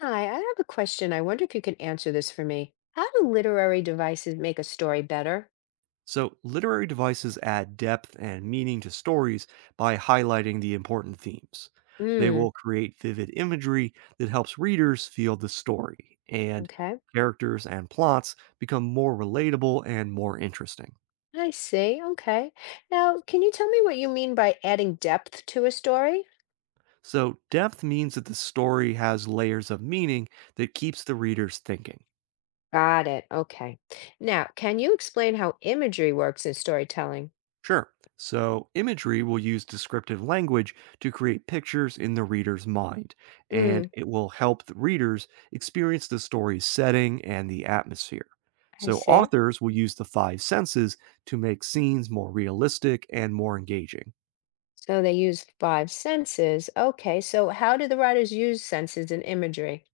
Hi, I have a question. I wonder if you can answer this for me. How do literary devices make a story better? So, literary devices add depth and meaning to stories by highlighting the important themes. They Mm, will create vivid imagery that helps readers feel the story, and okay. characters and plots become more relatable and more interesting. I see. Okay. Now, can you tell me what you mean by adding depth to a story? So, depth means that the story has layers of meaning that keeps the readers thinking. Got it. Okay. Now, can you explain how imagery works in storytelling? Sure. So, imagery will use descriptive language to create pictures in the reader's mind, and Mm, it will help the readers experience the story's setting and the atmosphere. I So, see. authors will use the five senses to make scenes more realistic and more engaging. So they use five senses. Okay. So how do the writers use senses in imagery?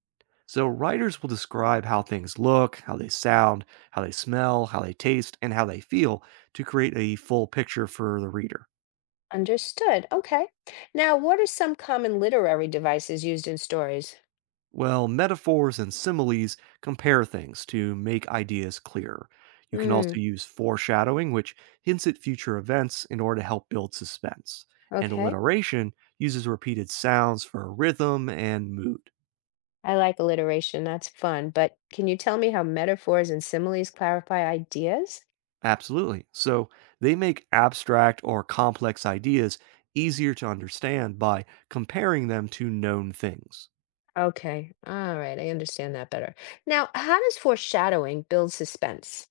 So, writers will describe how things look, how they sound, how they smell, how they taste, and how they feel to create a full picture for the reader. Understood. Okay. Now, what are some common literary devices used in stories? Well, metaphors and similes compare things to make ideas clearer. You can Hmm, also use foreshadowing, which hints at future events in order to help build suspense. And okay. alliteration uses repeated sounds for rhythm and mood. I like alliteration. That's fun. But can you tell me how metaphors and similes clarify ideas? Absolutely. So they make abstract or complex ideas easier to understand by comparing them to known things. Okay. All right. I understand that better. Now, how does foreshadowing build suspense?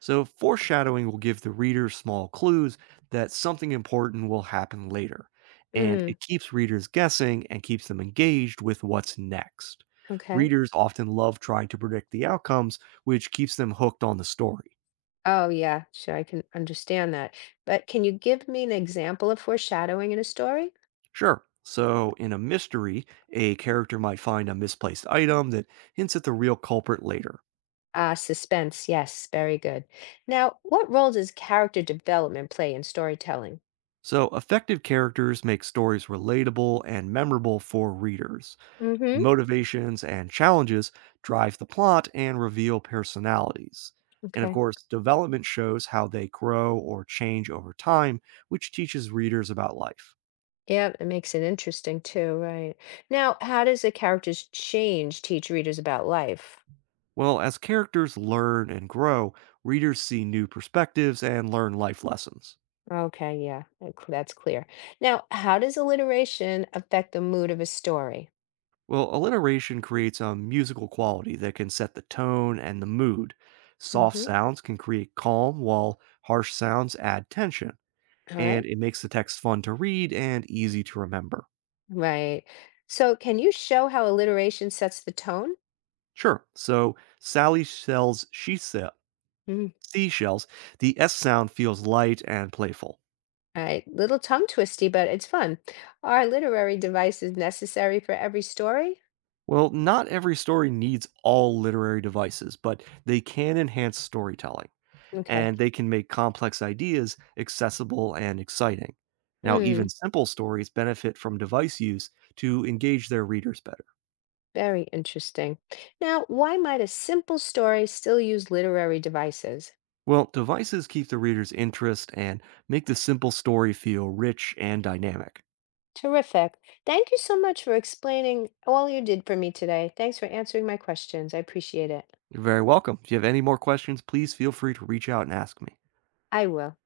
So, foreshadowing will give the reader small clues that something important will happen later, and Mm, it keeps readers guessing and keeps them engaged with what's next. okay. Readers often love trying to predict the outcomes, which keeps them hooked on the story. Oh, yeah. Sure. I can understand that. But can you give me an example of foreshadowing in a story? Sure, so in a mystery, a character might find a misplaced item that hints at the real culprit later. Ah, suspense. Yes. Very good. Now, what role does character development play in storytelling? So, effective characters make stories relatable and memorable for readers. Mm-hmm. Motivations and challenges drive the plot and reveal personalities. And of Okay. course, development shows how they grow or change over time, which teaches readers about life. Yeah, it makes it interesting too, right? Now, how does the character's change teach readers about life? Well, as characters learn and grow, readers see new perspectives and learn life lessons. Okay, yeah, that's clear. Now, how does alliteration affect the mood of a story? Well, alliteration creates a musical quality that can set the tone and the mood. Soft Mm-hmm. sounds can create calm, while harsh sounds add tension, All and right, it makes the text fun to read and easy to remember. right. So, can you show how alliteration sets the tone? Sure. So Sally sells Mm. seashells. The S sound feels light and playful. All right, little tongue twisty, but it's fun. Are literary devices necessary for every story? Well, not every story needs all literary devices, but they can enhance storytelling Okay. and they can make complex ideas accessible and exciting. Now, even Mm, simple stories benefit from device use to engage their readers better. very interesting. Now, why might a simple story still use literary devices? Well, devices keep the reader's interest and make the simple story feel rich and dynamic. Terrific. Thank you so much for explaining all you did for me today. Thanks for answering my questions. I appreciate it. You're very welcome. If you have any more questions, please feel free to reach out and ask me. I will.